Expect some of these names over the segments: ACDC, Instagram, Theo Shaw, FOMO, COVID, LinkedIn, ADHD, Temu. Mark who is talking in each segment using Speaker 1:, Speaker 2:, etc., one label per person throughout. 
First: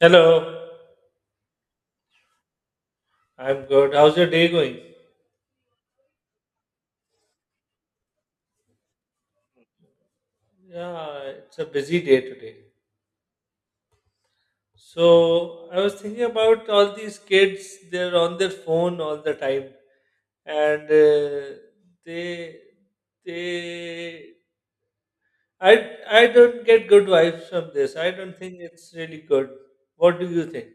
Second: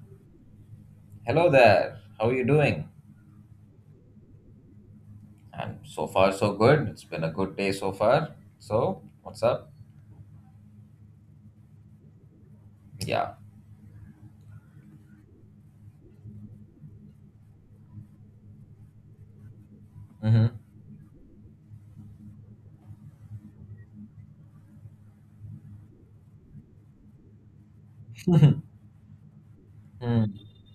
Speaker 1: Hello,
Speaker 2: Hello there. How are you doing?
Speaker 1: I'm good. How's your day going?
Speaker 2: And so far, so good. It's been a good day so far. So, what's up?
Speaker 1: Yeah, it's a busy day today.
Speaker 2: Yeah.
Speaker 1: So, I was thinking about all these kids, they're on their phone all the time
Speaker 2: Mm-hmm.
Speaker 1: and they they I I don't get good vibes from this. I don't think it's really good. What do you think?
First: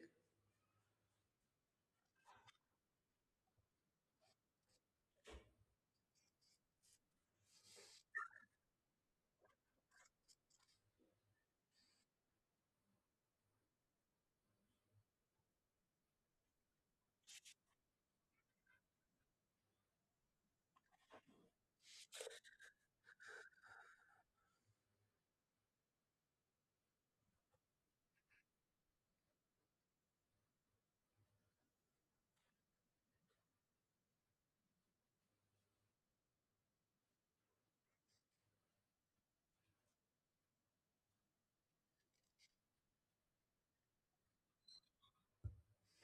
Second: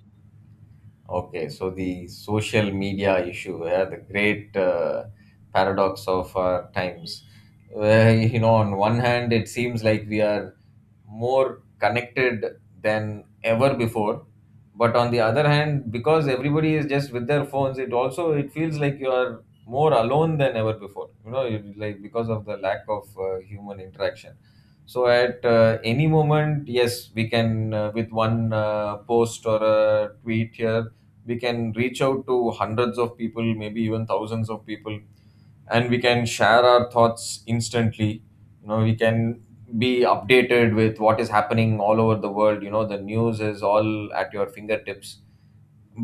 Speaker 2: Okay. So the social media issue, yeah, the great paradox of our times. Where, on one hand, it seems like we are more connected than ever before, but on the other hand, because everybody is just with their phones, it also it feels like you are more alone than ever before, you, like, because of the lack of human interaction. So at any moment, yes, we can, with one post or a tweet here, we can reach out to hundreds of people, maybe even thousands of people, and we can share our thoughts instantly. We can be updated with what is happening all over the world. The news is all at your fingertips.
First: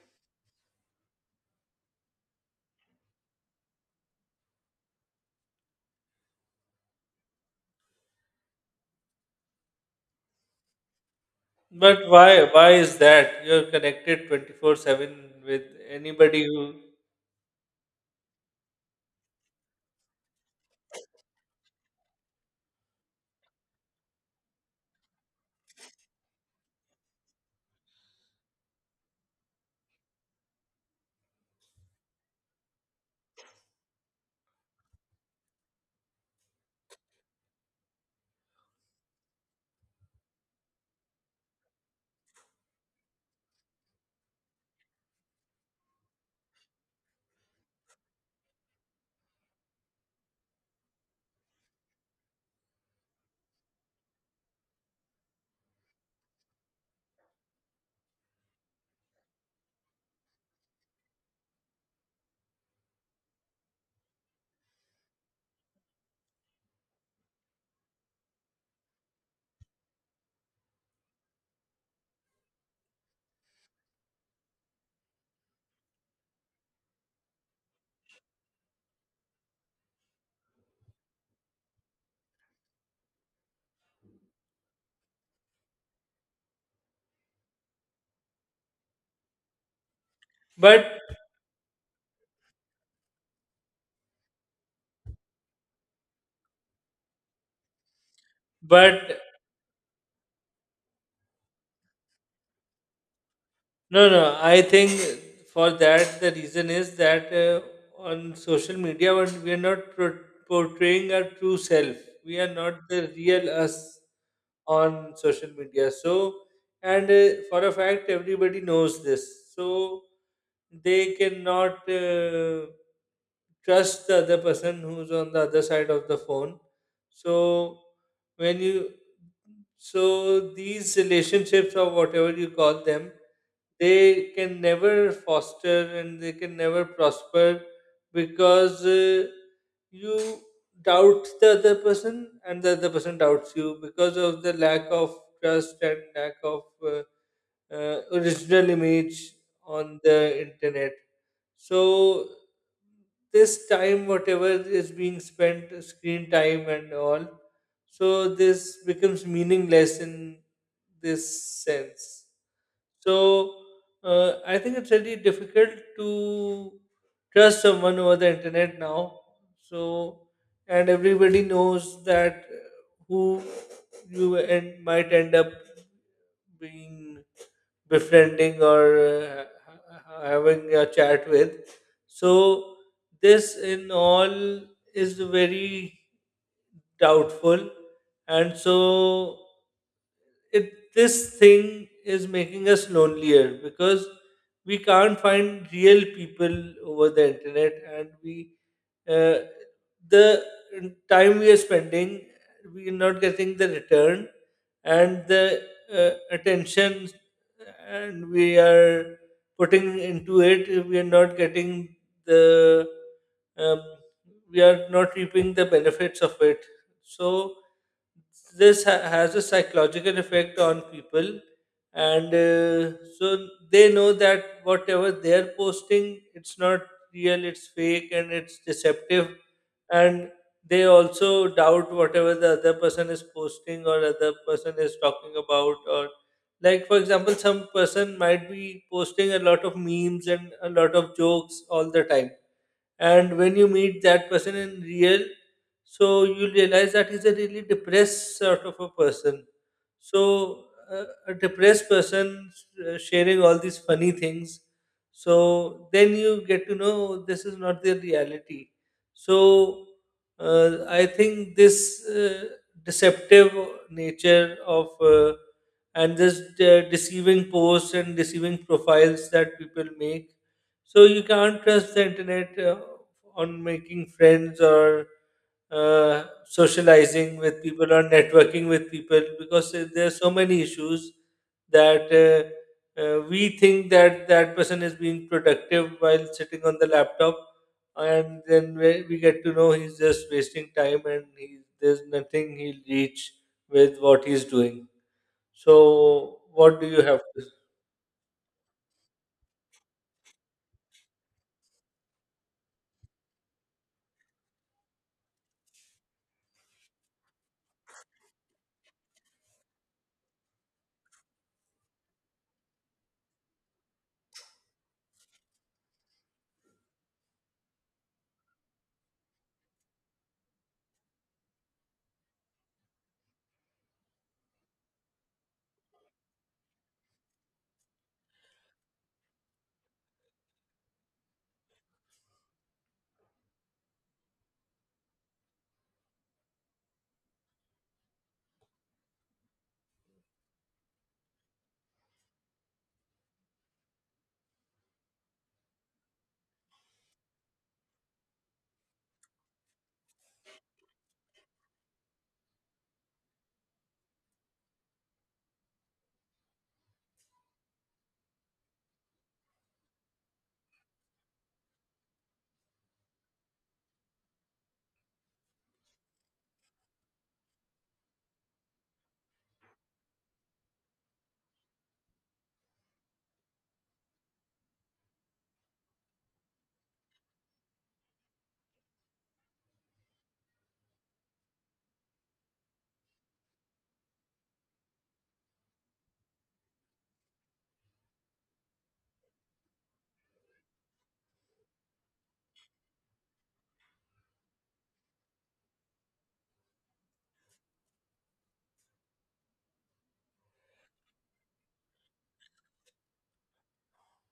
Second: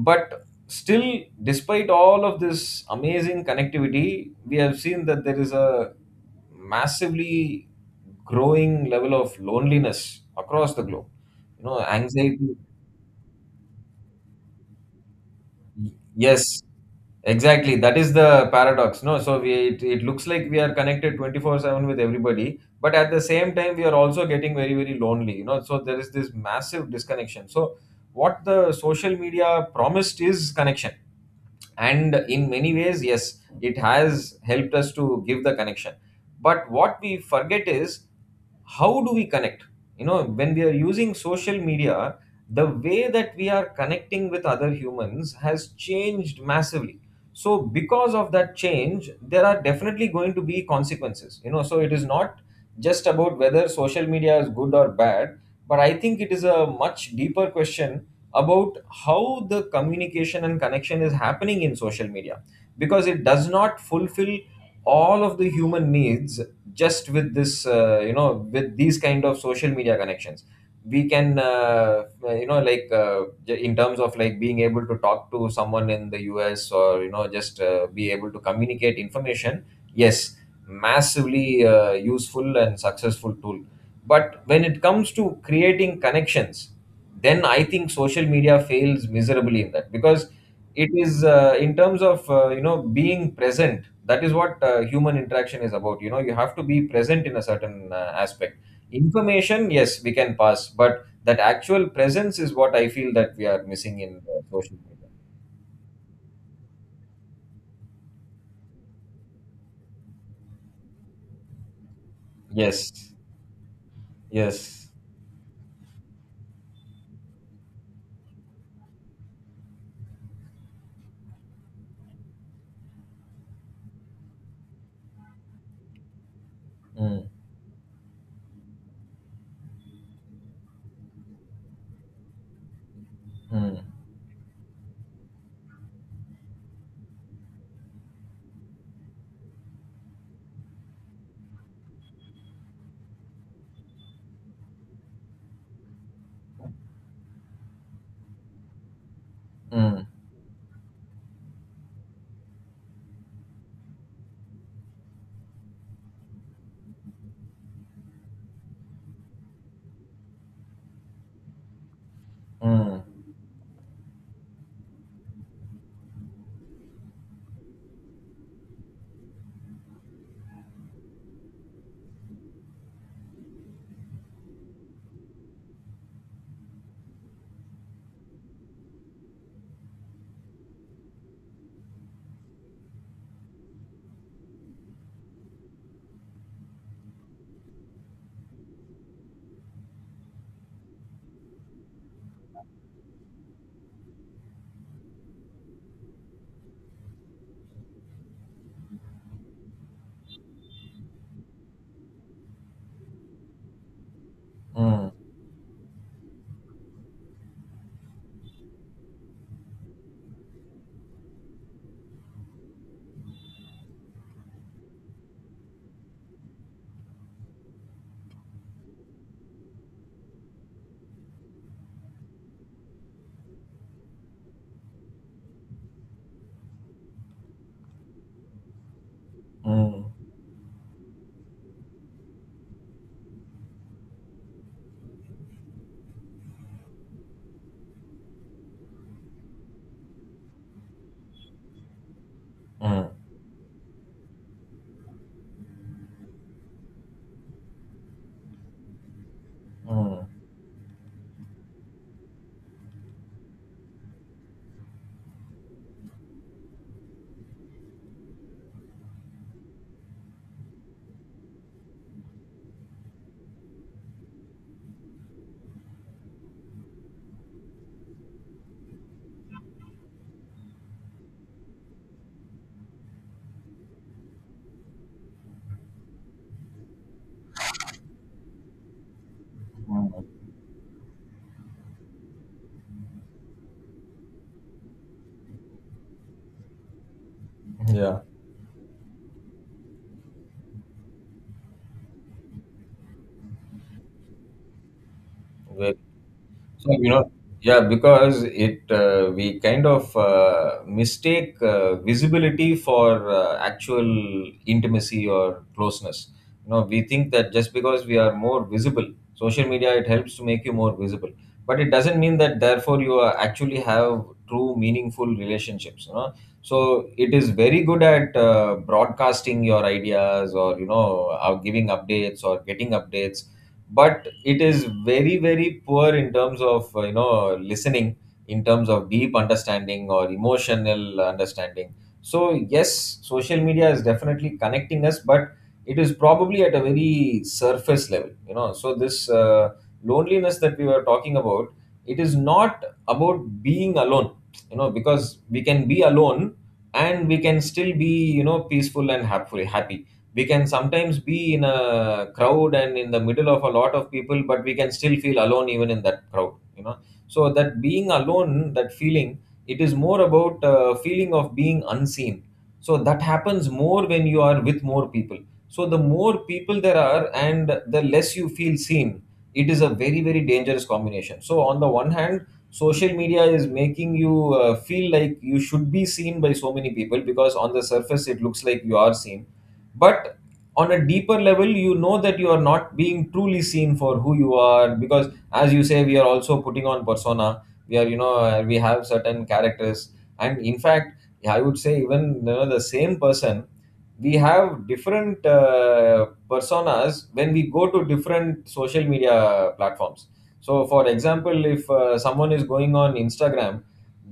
Speaker 2: But still, despite all of this amazing connectivity, we have seen that there is a massively growing level of loneliness across the globe,
Speaker 1: But why
Speaker 2: anxiety.
Speaker 1: why is that? You're connected 24/7 with anybody
Speaker 2: Yes.
Speaker 1: who
Speaker 2: Exactly, that is the paradox. No, so we it looks like we are connected 24/7 with everybody, but at the same time we are also getting very very lonely. So there is this massive disconnection. So what the social media promised is connection, and in many ways, yes, it has helped us to give the connection. But what we forget is, how do we connect? When we are using social media, the way that we are connecting with other humans has changed massively. So because of that change, there are definitely going to be consequences. So it is not just about whether social media is good or bad, but I think it is a much deeper question about how the communication and connection is happening in social media, because it does not fulfill all of the human needs. Just with this with these kind of social media connections, we can like in terms of like being able to talk to someone in the US or just be able to communicate information, yes. Massively useful and successful tool. But when it comes to creating connections, then I think social media fails miserably in that, because
Speaker 1: but
Speaker 2: it is in terms of being present. That is what human interaction is about. You know, you have to be present in a certain aspect.
Speaker 1: but
Speaker 2: Information, yes, we can pass, but that actual presence is what I feel that we are missing
Speaker 1: No,
Speaker 2: in
Speaker 1: no. I
Speaker 2: social
Speaker 1: think
Speaker 2: media.
Speaker 1: for that the reason is that on social media when we are not pro- portraying our true self. We are not
Speaker 2: Yes.
Speaker 1: the real us
Speaker 2: Yes.
Speaker 1: on social media. So, and for a fact, everybody knows this. So they cannot trust the other person who's on the other side of the phone.
Speaker 2: Mm,
Speaker 1: So when you so these relationships or whatever you call them,
Speaker 2: mm,
Speaker 1: they can never foster and they can never prosper because you doubt the other person and the other person doubts you because of the lack of trust and lack of original image on
Speaker 2: mm,
Speaker 1: the internet. So this time, whatever is being spent, screen time and all, so this becomes meaningless in this sense.
Speaker 2: mm,
Speaker 1: So I think it's really difficult to trust someone over the internet now. So and everybody knows that who might end up being befriending or having a chat with. So, this in all is very doubtful, and so it this thing is making us lonelier because we can't find real people over the internet and we uh, the time we are spending, we are not getting the return,
Speaker 2: mm,
Speaker 1: and the attention and we are putting into it, we are not getting the, um, we are not reaping the benefits of it. So this has a psychological effect on people and so they know that whatever they're posting, it's not real, it's fake, and it's deceptive.
Speaker 2: mm,
Speaker 1: And they also doubt whatever the other person is posting or other person is talking about. Or, like, for example, some person might be posting a lot of memes and a lot of jokes all the time,
Speaker 2: mm,
Speaker 1: and when you meet that person in real, so you realize that he's a really depressed sort of a person.
Speaker 2: mm,
Speaker 1: So a depressed person sharing all these funny things, so then you get to know this is not their reality. So I think this deceptive nature of and this deceiving posts and deceiving profiles that people make, so you can't trust the internet on making friends or socializing with people or networking with people, because there are
Speaker 2: mm.
Speaker 1: so many issues, that we think that that person is being productive while sitting on the laptop,
Speaker 2: Yeah.
Speaker 1: and then we get to know he's just wasting time and he, there's nothing he'll reach with what he's doing.
Speaker 2: Well,
Speaker 1: So, what do
Speaker 2: so,
Speaker 1: you have to?
Speaker 2: yeah, because it we kind of mistake visibility for actual intimacy or closeness. We think that just because we are more visible, social media it helps to make you more visible, but it doesn't mean that therefore you are actually have true meaningful relationships. So it is very good at broadcasting your ideas or, giving updates or getting updates, but it is very very poor in terms of listening, in terms of deep understanding or emotional understanding. So yes, social media is definitely connecting us, but it is probably at a very surface level. So this loneliness that we were talking about, it is not about being alone, because we can be alone, and we can still be, peaceful and happy, happy. We can sometimes be in a crowd and in the middle of a lot of people, but we can still feel alone even in that crowd. So that being alone, that feeling, it is more about feeling of being unseen. So that happens more when you are with more people. So the more people there are and the less you feel seen, it is a very very dangerous combination. So on the one hand, social media is making you feel like you should be seen by so many people, because on the surface it looks like you are seen. But on a deeper level, you know that you are not being truly seen for who you are, because as you say, we are also putting on persona. We are you know uh, we have certain characters. And in fact, I would say, even, the same person, we have different personas when we go to different social media platforms. So for example, if someone is going on Instagram,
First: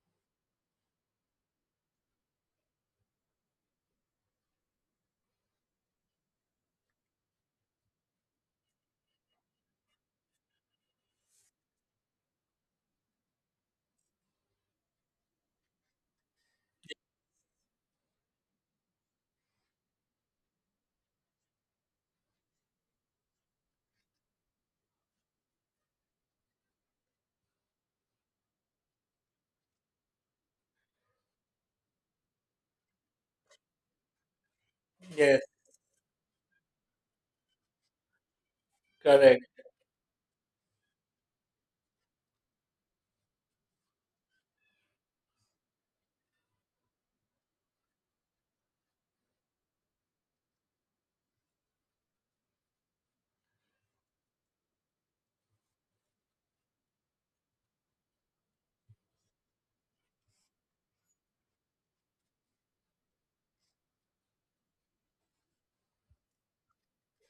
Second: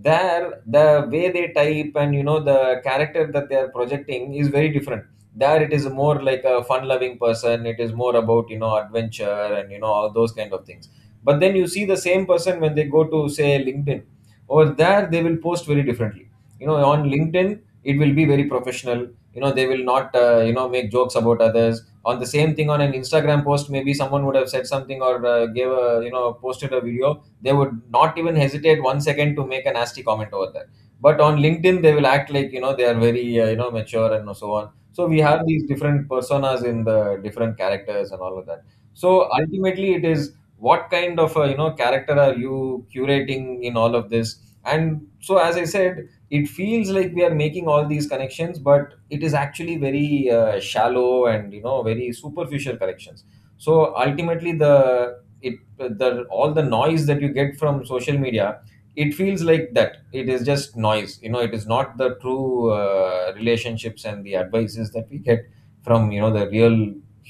Speaker 2: there the way they type and, the character that they are projecting is very different. There it is more like a fun loving person. It is more about, adventure and, all those kind of things. But then you see the same person when they go to, say, LinkedIn. Over there, they will post very differently. On LinkedIn, it will be very professional. You know they will not, make jokes about others. On the same thing on an Instagram post, maybe someone would have said something, or gave a you know posted a video, they would not even hesitate one second to make a nasty comment over there. But on LinkedIn, they will act like, they are very mature and so on. So we
Speaker 1: Yes,
Speaker 2: have these different personas in the different characters and all of that. So
Speaker 1: correct.
Speaker 2: ultimately, it is what kind of a, character are you curating in all of this? And so, as I said, it feels like we are making all these connections, but it is actually very shallow and, very superficial connections. So ultimately, the it the all the noise that you get from social media, it feels like that it is just noise. It is not the true relationships and the advices that we get from, the real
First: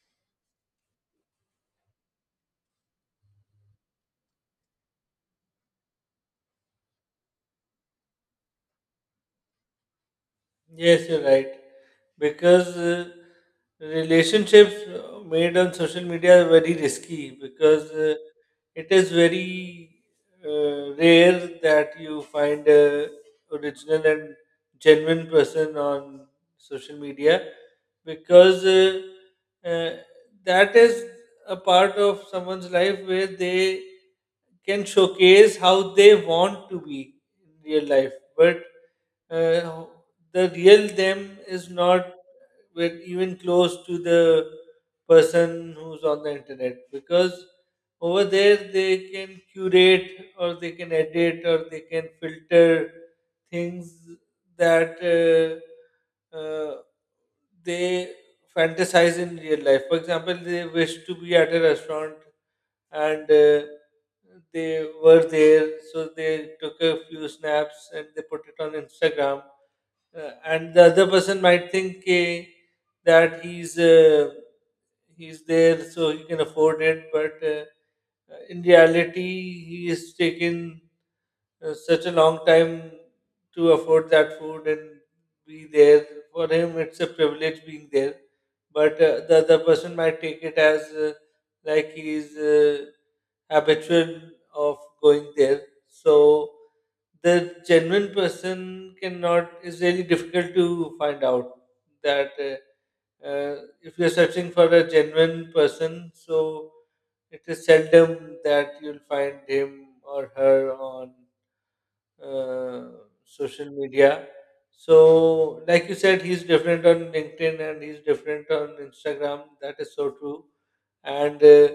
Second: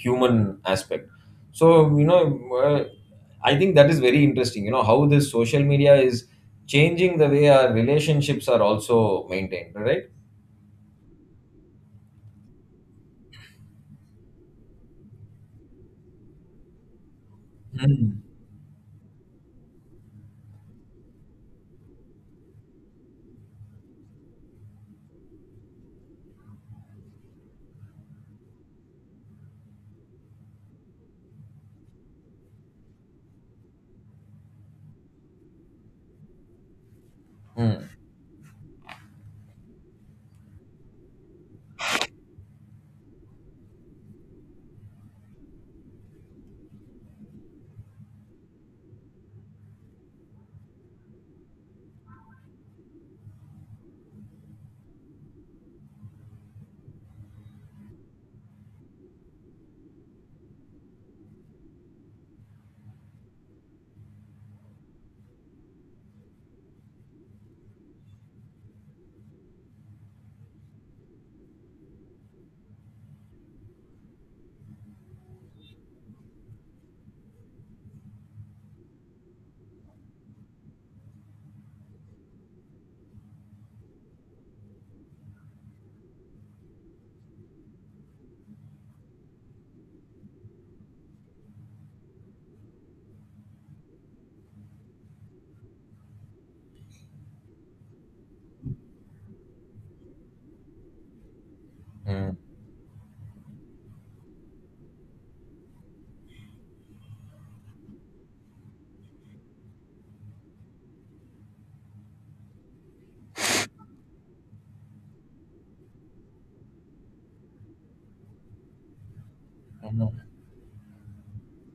Speaker 2: human aspect. So, you know uh, I think that is very interesting, how this social media is changing the way our relationships are also maintained, right?
Speaker 1: Yes, you're right. Because relationships made on social media are very risky because
Speaker 2: Mm.
Speaker 1: it is very rare that you find a original and genuine person on social media. Because uh, that is a part of someone's life where they can showcase how they want to be in real life, but uh, the real them is not even close to the person who's on the internet, because over there they can curate or they can edit or they can filter things that they fantasize in real life. For example, they wish to be at a restaurant and they were there, so they took a few snaps and they put it on Instagram. Uh, and the other person might think, eh, that he's there so he can afford it, but in reality he has taken such a long time to afford that food and be there. For him it's a privilege being there, but the other person might take it as like he's habitual of going there. So the genuine person cannot is really difficult to find out, that
Speaker 2: Mm.
Speaker 1: uh, if you're searching for a genuine person, so it is seldom that you'll find him or her on uh, social media. So, like you said, he's different on LinkedIn and he's different on Instagram. That is so
Speaker 2: Mm.
Speaker 1: true. And uh,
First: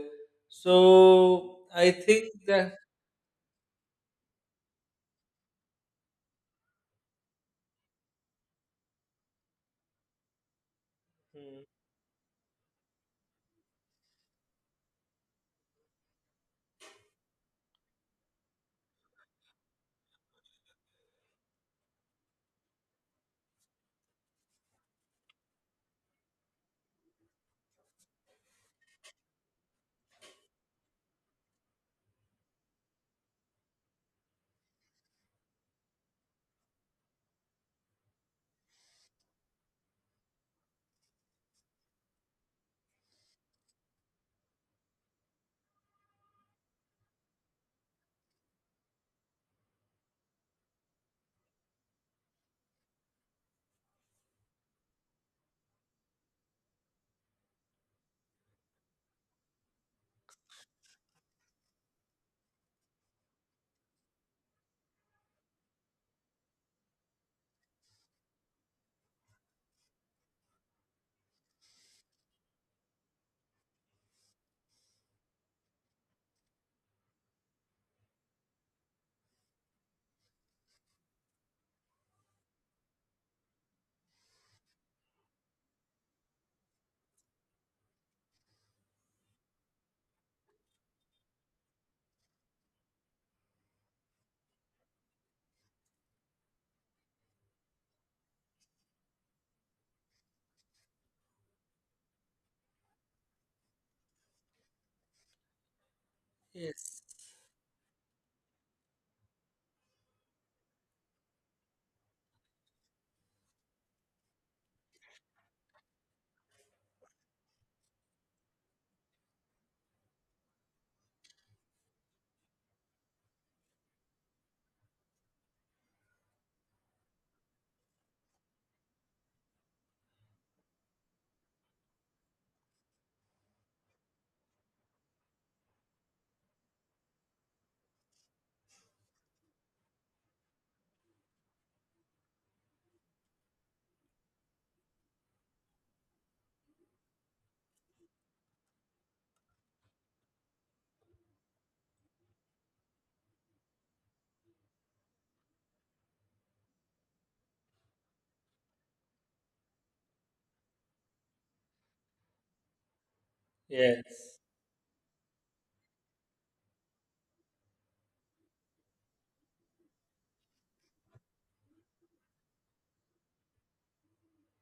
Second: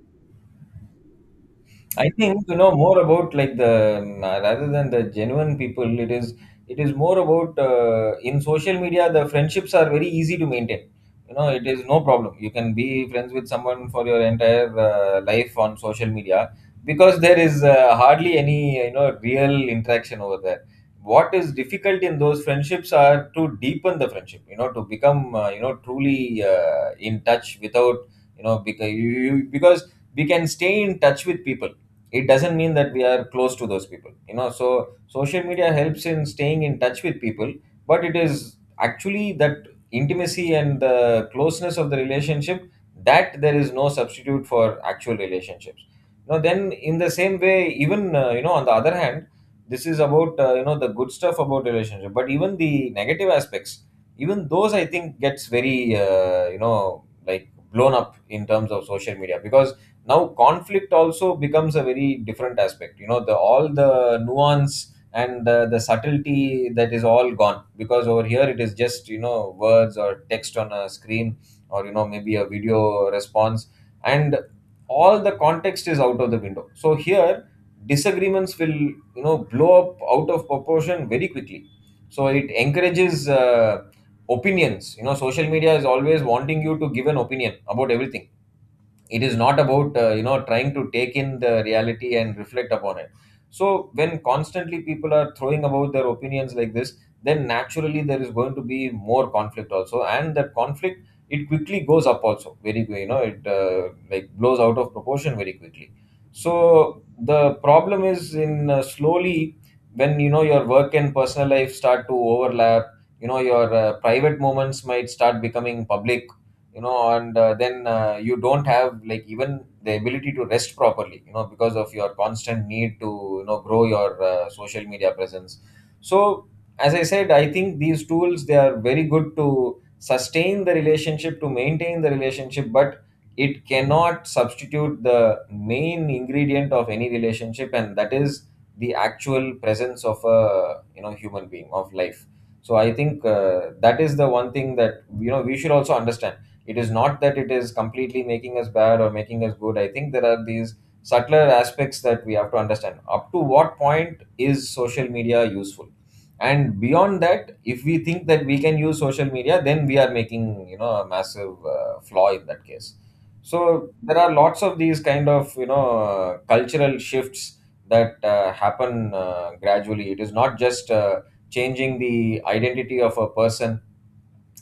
Speaker 1: so i
Speaker 2: I
Speaker 1: think
Speaker 2: think,
Speaker 1: that.
Speaker 2: more about like the rather than the genuine people. It is more about in social media, the friendships are very easy to maintain. You know
Speaker 1: Hmm.
Speaker 2: it is no problem. You can be friends with someone for your entire life on social media, because there is hardly any, real interaction over there. What is difficult in those friendships are to deepen the friendship. To become truly in touch without, because you because we can stay in touch with people, it doesn't mean that we are close to those people. So social media helps in staying in touch with people, but it is actually that intimacy and the closeness of the relationship, that there is no substitute for actual relationships. Now then, in the same way, even, on the other hand, this is about the good stuff about relationship, but even the negative aspects, even those, I think, gets very like blown up in terms of social media, because now conflict also becomes a very different aspect, the all the nuance and the subtlety, that is all gone, because over here it is just, words or text on a screen, or, maybe a video response. And all the context is out of the window. So here disagreements will, blow up out of proportion very quickly. So it encourages opinions. Social media is always wanting you to give an opinion about everything. It is not about trying to take in the reality and reflect upon it. So when constantly people are throwing about their opinions like this, then naturally there is going to be more conflict also, and that conflict, it quickly goes up also very, it like blows out of proportion very quickly.
Speaker 1: Yes,
Speaker 2: So the problem is in slowly, when, your work and personal life start to overlap, your private moments might start becoming public, and then you don't have like even the ability to rest properly, because of your constant need to, grow your social media presence. So as I said, I think these tools, they are very good to sustain the relationship, to maintain the relationship, but it cannot substitute the main ingredient of any relationship, and that is the actual presence of a, human being, of life. So I think that is the one thing that, we should also understand. It is Not that it is completely making us bad or making us good. I think there are these subtler aspects that we have to understand. Up to what point is social media useful, and beyond that if we think that we can use social media, then we are making a massive flaw in that case. So there are
Speaker 1: yes,
Speaker 2: lots of these kind of cultural shifts that happen gradually. It is not just changing the identity of a person.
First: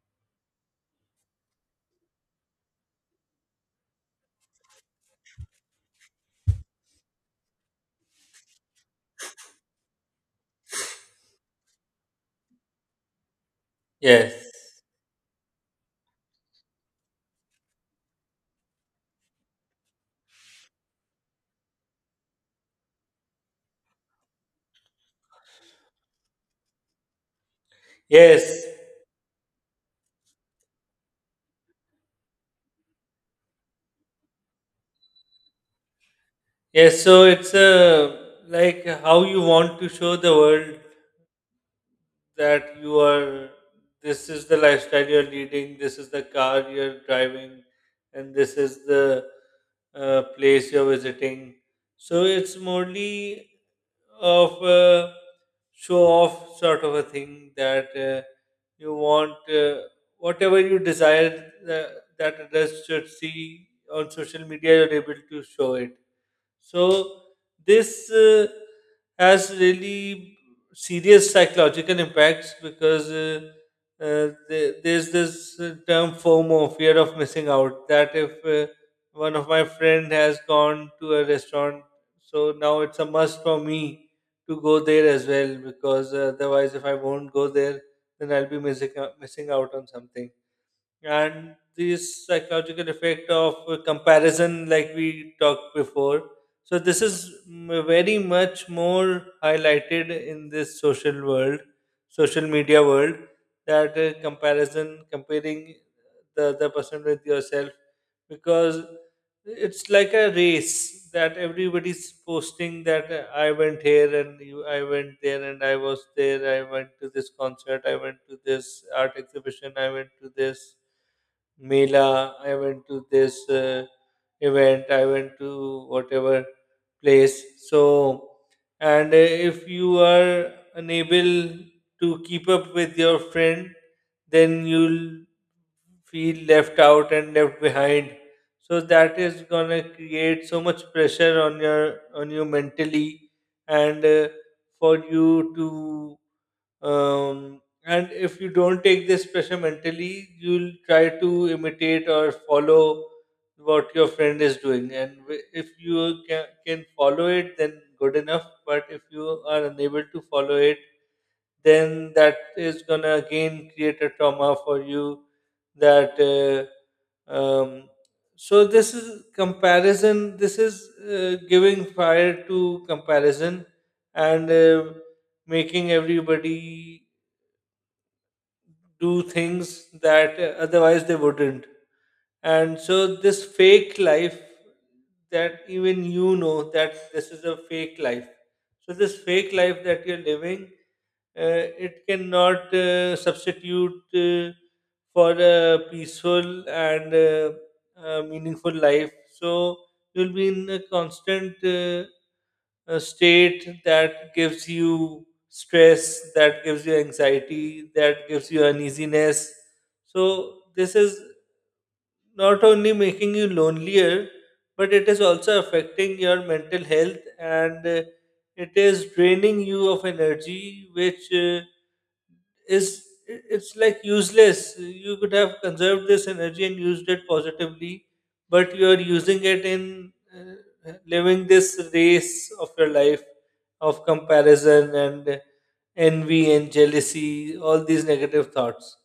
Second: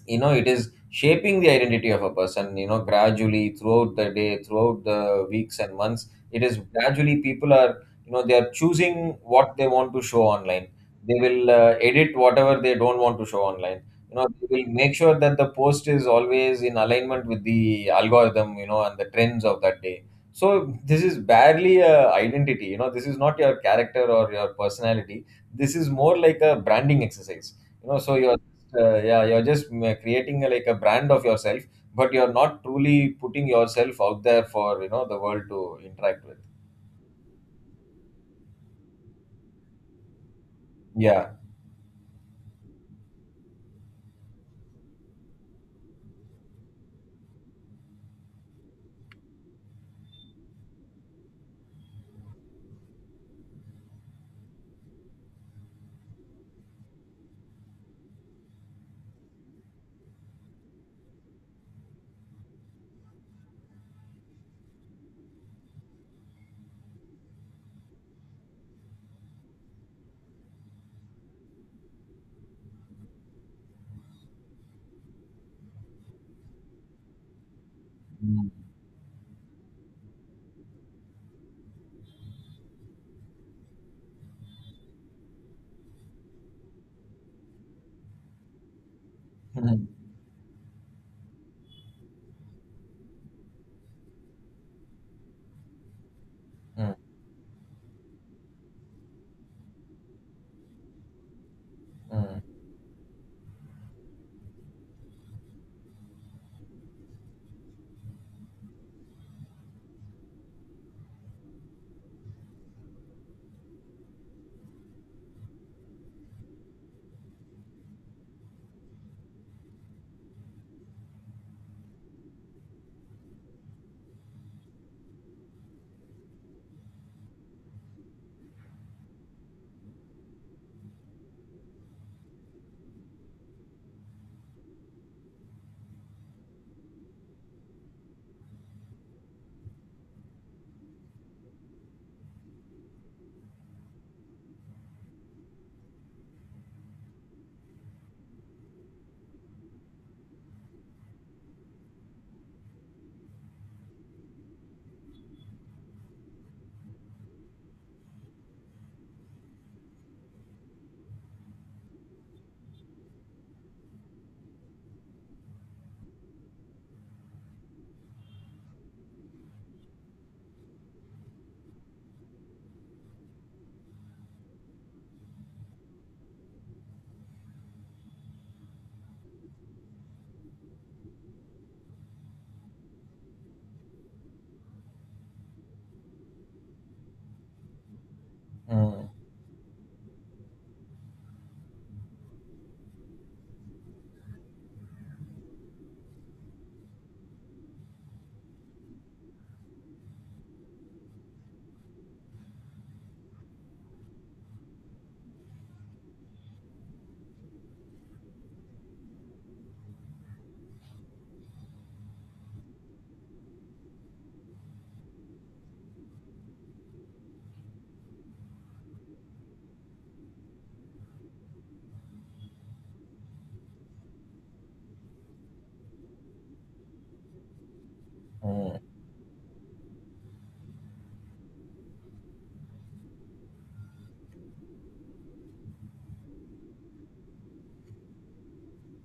Speaker 2: You know, it is shaping the identity of a person, you know, gradually throughout the day, throughout the weeks and months. It is gradually, people are, you know, they are choosing what they want to show online. They will edit whatever they don't want to show online. You know,
Speaker 1: yes.
Speaker 2: they will make sure that the post is always in alignment with the algorithm, you know, and the trends of that day. So this is barely a identity. You know, this is not your character or your personality. This is more like a branding exercise. You know so your
Speaker 1: Yes,
Speaker 2: Yeah, you're just creating a, like a brand of yourself, but you're not truly putting yourself out there for, you know, the world to interact with.
Speaker 1: yes. So it's like how you want to show the world
Speaker 2: Yeah.
Speaker 1: that you are. This is the lifestyle you're leading. This is the car you're driving, and this is the place you're visiting. So it's morely of a show off sort of a thing that you want whatever you desire that others should see on social media. You're able to show it. So this has really serious psychological impacts, because there's this term FOMO, fear of missing out. That if
Speaker 2: Mm.
Speaker 1: one of my friend has gone to a restaurant, so now it's a must for me to go there as well, because otherwise, if I won't go there, then I'll be missing out
Speaker 2: Mm.
Speaker 1: on something. And this psychological effect of comparison, like we talked before, so
Speaker 2: Mm.
Speaker 1: this is very much more highlighted in this social world,
Speaker 2: Mm.
Speaker 1: social media world. That comparison, comparing the other person with yourself, because it's like a race that everybody's posting, that I went here and you, I went there and I was there, I went to this concert, I went to this art exhibition, I went to this Mela, I went to this event, I went to whatever place. So, and if you are unable to keep up with your friend, then you'll feel left out and left behind. So that is gonna create so much pressure on your on you mentally, and for you to and if you don't take this pressure mentally, you'll try to imitate or follow what your friend is doing, and if you can follow it then good enough, but if you are unable to follow it, then that is gonna again create a trauma for you. That so this is comparison, this is giving fire to comparison, and making everybody do things that otherwise they wouldn't. And so, this fake life that even you know that this is a fake life. So,
Speaker 2: Mm.
Speaker 1: this fake life that you're living, it cannot substitute for a peaceful and meaningful life. So you'll be in a constant state that gives you stress, that gives you anxiety, that gives you uneasiness. So this is not only making you lonelier, but it is also affecting your mental health, and it is draining you of energy, which is it's like useless. You could have conserved this energy and used it positively, but
Speaker 2: Mm.
Speaker 1: you are using it in living this race of your life of comparison and envy and jealousy, all these negative thoughts.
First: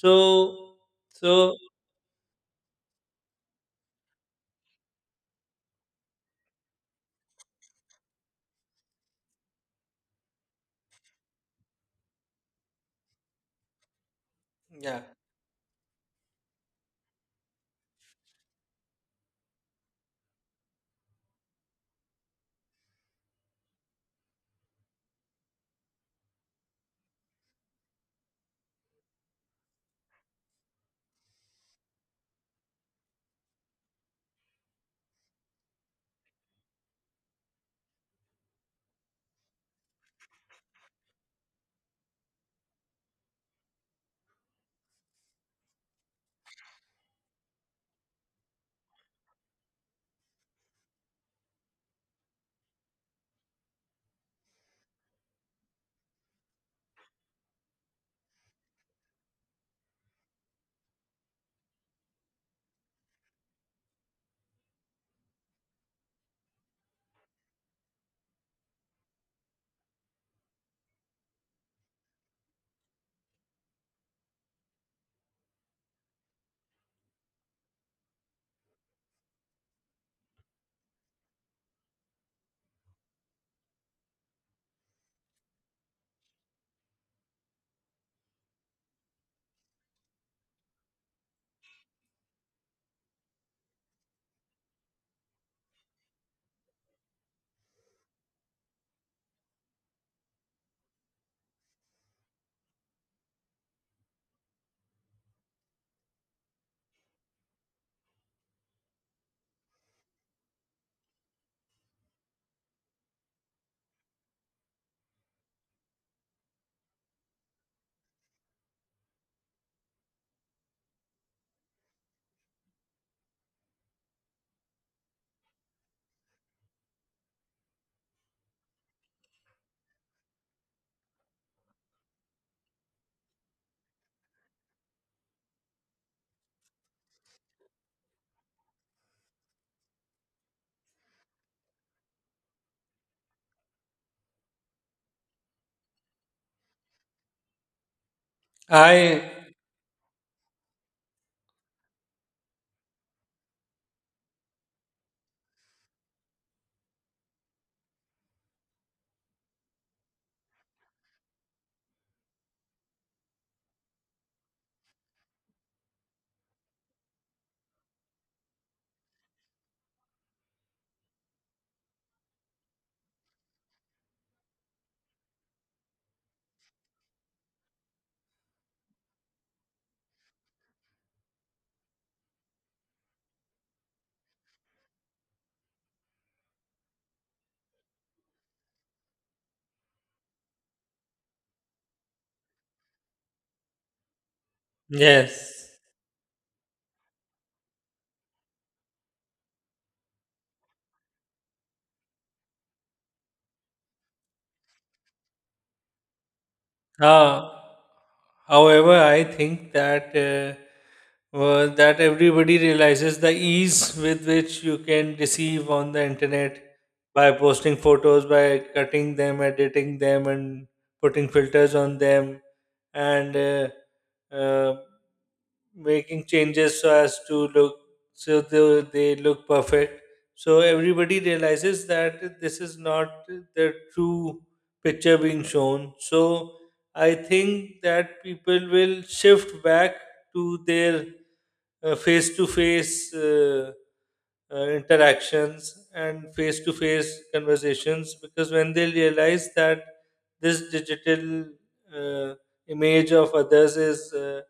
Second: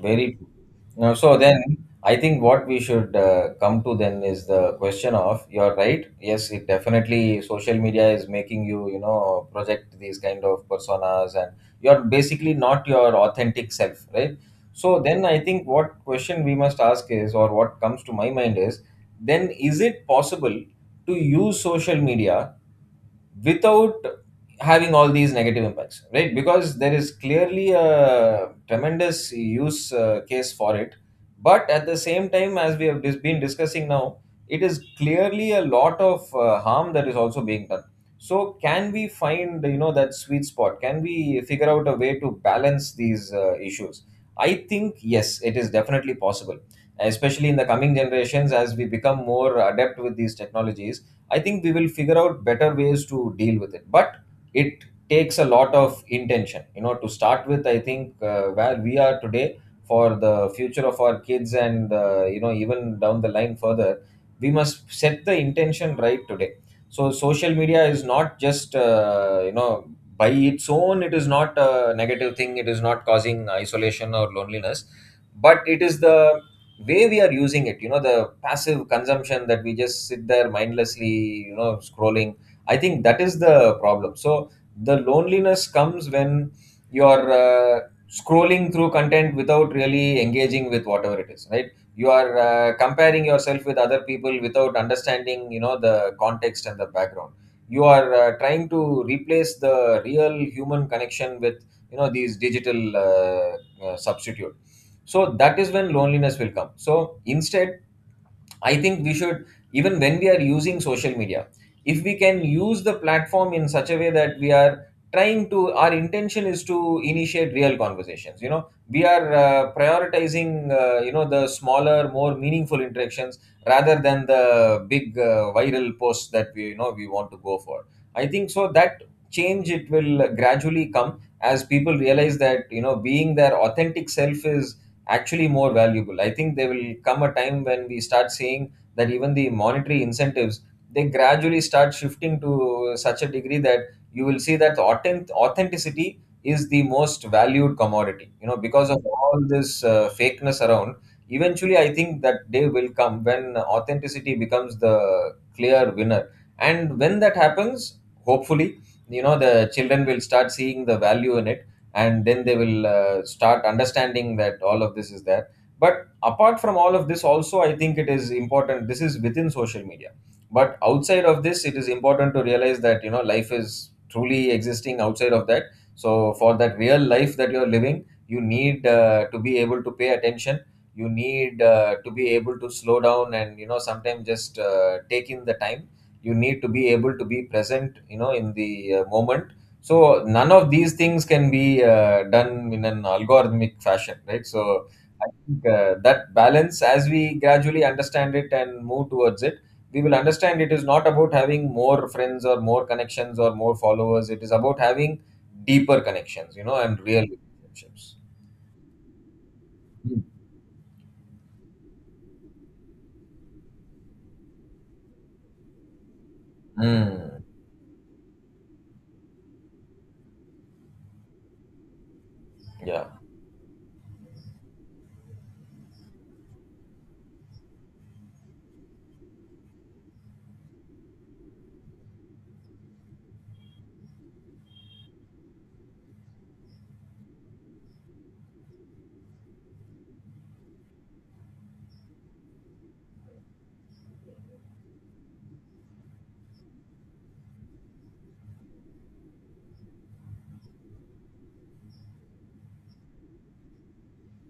Speaker 2: Very true. Now, so
Speaker 1: so
Speaker 2: then I think what we should come to then is the question of, you're right. Yes, it definitely, social media is making you, you know, project these kind of personas, and you're basically not your authentic self, right? So
Speaker 1: yeah,
Speaker 2: then I think what question we must ask is, or what comes to my mind is, then is it possible to use social media without having all these negative impacts, right? Because there is clearly a tremendous use case for it, but at the same time, as we have been discussing now, it is clearly a lot of harm that is also being done. So can we find, you know, that sweet spot? Can we figure out a way to balance these issues? I think yes, it is definitely possible, especially in the coming generations as we become more adept with these technologies. I think we will figure out better ways to deal with it. But it takes a lot of intention, you know, to start with. I think where we are today, for the future of our kids and, you know, even down the line further, we must set the intention right today. So, social media is not just, you know, by its own, it is not a negative thing, it is not causing isolation or loneliness, but it is the way we are using it. You know, the passive consumption, that we just sit there mindlessly, you know, scrolling. I think that is the problem. So the loneliness comes when you're scrolling through content without really engaging with whatever it is, right? You are comparing yourself with other people without understanding, you know, the context and the background. You are trying to replace the real human connection with, you know, these digital substitute. So that is when loneliness will come. So instead, I think we should, even when we are using social media, if we can use the platform in such a way that we are trying to, our intention is to initiate real conversations. You know, we are prioritizing, you know, the smaller, more meaningful interactions rather than the big viral posts that we, you know, we want to go for. I think so that change, it will gradually come as people realize that, you know, being their authentic self is actually more valuable. I think there will come a time when we start seeing that even the monetary incentives, they gradually start shifting to such a degree that you will see that authenticity is the most valued commodity. You know, because of
Speaker 1: I
Speaker 2: all this fakeness around, eventually I think that day will come when authenticity becomes the clear winner. And when that happens, hopefully, you know, the children will start seeing the value in it, and then they will start understanding that all of this is there. But apart from all of this also, I think it is important, this is within social media, but outside of this, it is important to realize that, you know, life is truly existing outside of that. So for that real life that you're living, you need to be able to pay attention. You need to be able to slow down and, you know, sometimes just take in the time. You need to be able to be present, you know, in the moment. So none of these things can be done in an algorithmic fashion, right? So I think
Speaker 1: yes.
Speaker 2: that balance, as we gradually understand it and move towards it, we will understand it is not about having more friends or more connections or more followers. It is about having deeper connections, you know, and real
Speaker 1: Uh,
Speaker 2: relationships.
Speaker 1: however, I think that
Speaker 2: Mm.
Speaker 1: that everybody realizes the ease with which you can deceive on the internet by posting photos, by cutting them, editing them, and putting filters on them,
Speaker 2: Yeah.
Speaker 1: and making changes so as to look so they look perfect. So everybody realizes that this is not the true picture being shown. So I think that people will shift back to their face to face interactions and face to face conversations, because when they realize that this digital uh, image of others is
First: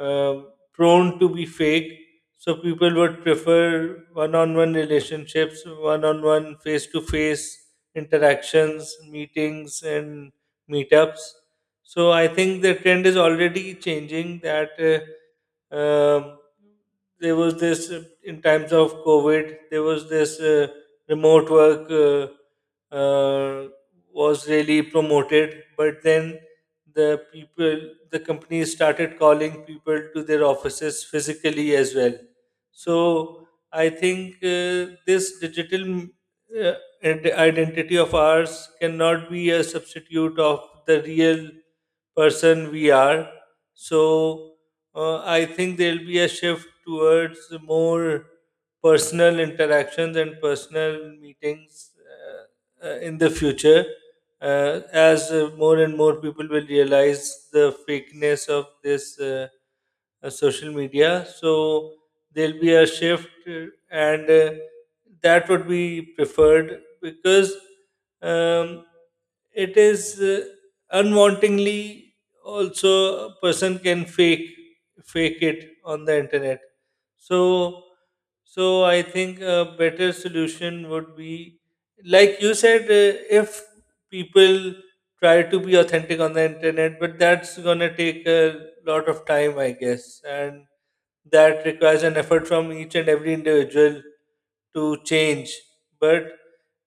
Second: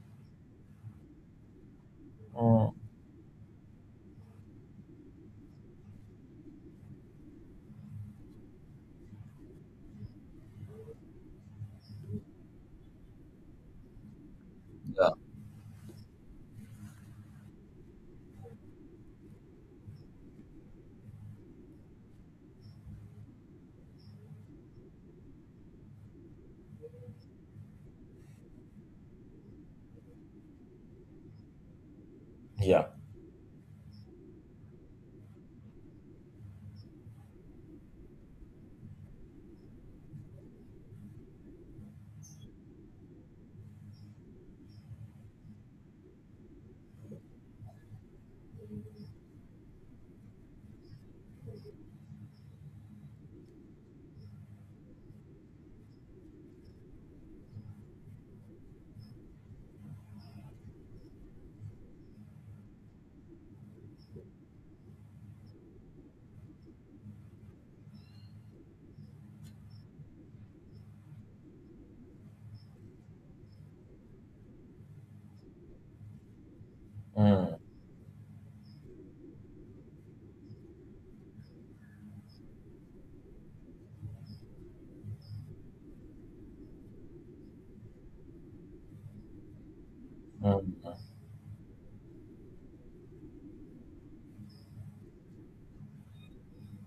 Speaker 1: uh, prone to be fake. So
Speaker 2: Mm.
Speaker 1: people would prefer one-on-one relationships, one-on-one face-to-face interactions, meetings, and meetups. So I think the trend is already changing that.
Speaker 2: Yeah.
Speaker 1: Um, there was this in times of COVID. There was this remote work was really promoted, but then the people, the companies started calling people to their offices physically as well.
Speaker 2: Yeah.
Speaker 1: So I think this digital uh, identity of ours cannot be a substitute of the real person we are. So I think there'll be a shift towards more personal interactions and personal meetings in the future as more and more people will realize the fakeness of this. Social media. So there'll be a shift, and that would be preferred, because um, it is unwantingly also a person can fake it on the internet.
Speaker 2: Mm.
Speaker 1: So so I think a better solution would be, like you said, if people try to be authentic on the internet, but that's gonna take a lot of time, I guess, and
Speaker 2: Mm.
Speaker 1: that requires an effort from each and every individual to change. But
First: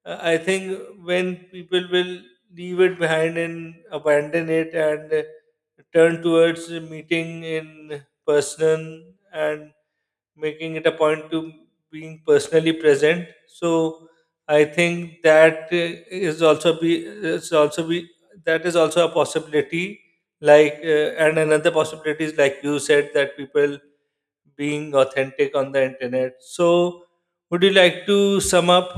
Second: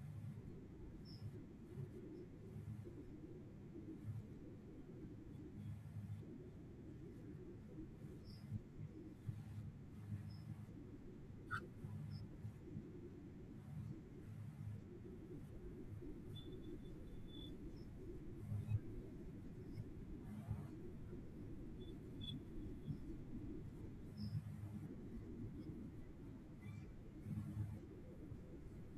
Speaker 1: I think when people will leave it behind and abandon it and turn towards meeting in person and making it a point to being personally present, so I think that is also be that is also a possibility, like and another possibility is, like you said, that people being authentic on the internet. So would you like to sum up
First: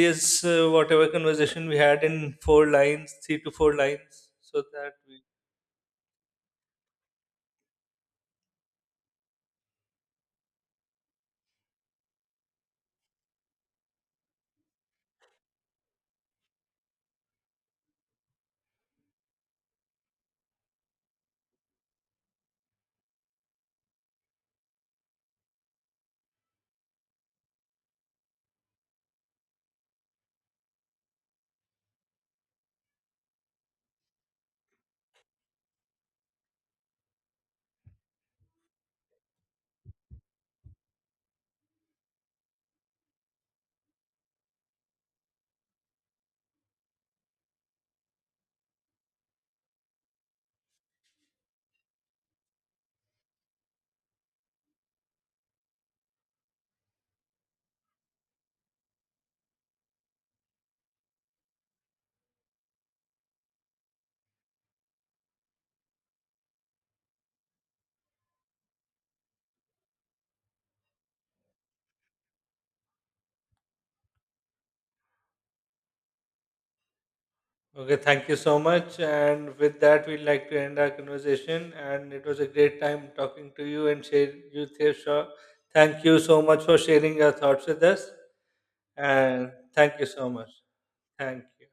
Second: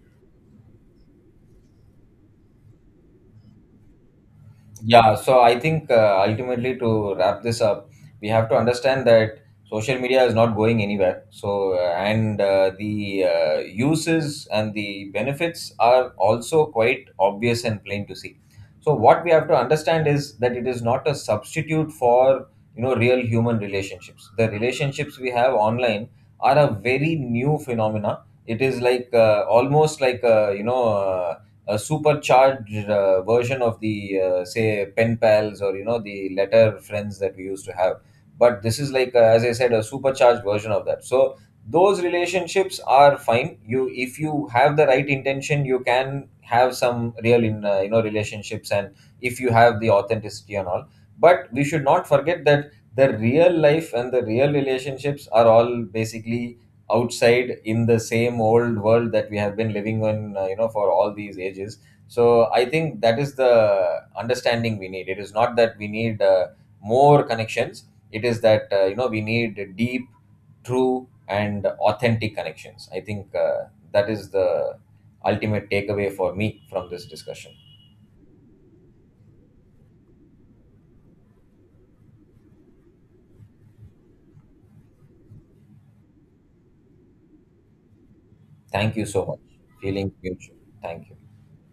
Speaker 1: this whatever conversation we had in four lines, three to four lines, so that
Speaker 2: Yeah,
Speaker 1: we
Speaker 2: so I think ultimately, to wrap this up, we have to understand that social media is not going anywhere. So, and the uses and the benefits are also quite obvious and plain to see. So, what we have to understand is that it is not a substitute for, you know, real human relationships. The relationships we have online are a very new phenomena. It is like almost like a, you know. A supercharged version of the say pen pals, or you know, the letter friends that we used to have. But this is like, as I said, a supercharged version of that. So those relationships are fine. You, if you have the right intention, you can have some real in you know, relationships, and if you have the authenticity and all. But we should not forget that the real life and the real relationships are all basically outside, in the same old world that we have been living in, you know, for all these ages. So I think that is the understanding we need. It is not that we need more connections. It is that, you know, we need deep, true and authentic connections. I think that is the ultimate takeaway for me from this discussion.
Speaker 1: Okay, thank you so much. And with that, we'd like to end our conversation. And it was a great time talking to you and share you, Theo Shaw. Thank you so much for sharing your thoughts with us.
Speaker 2: Thank you so much.
Speaker 1: And thank you
Speaker 2: Feeling
Speaker 1: so much.
Speaker 2: future, thank you.
Speaker 1: Thank you.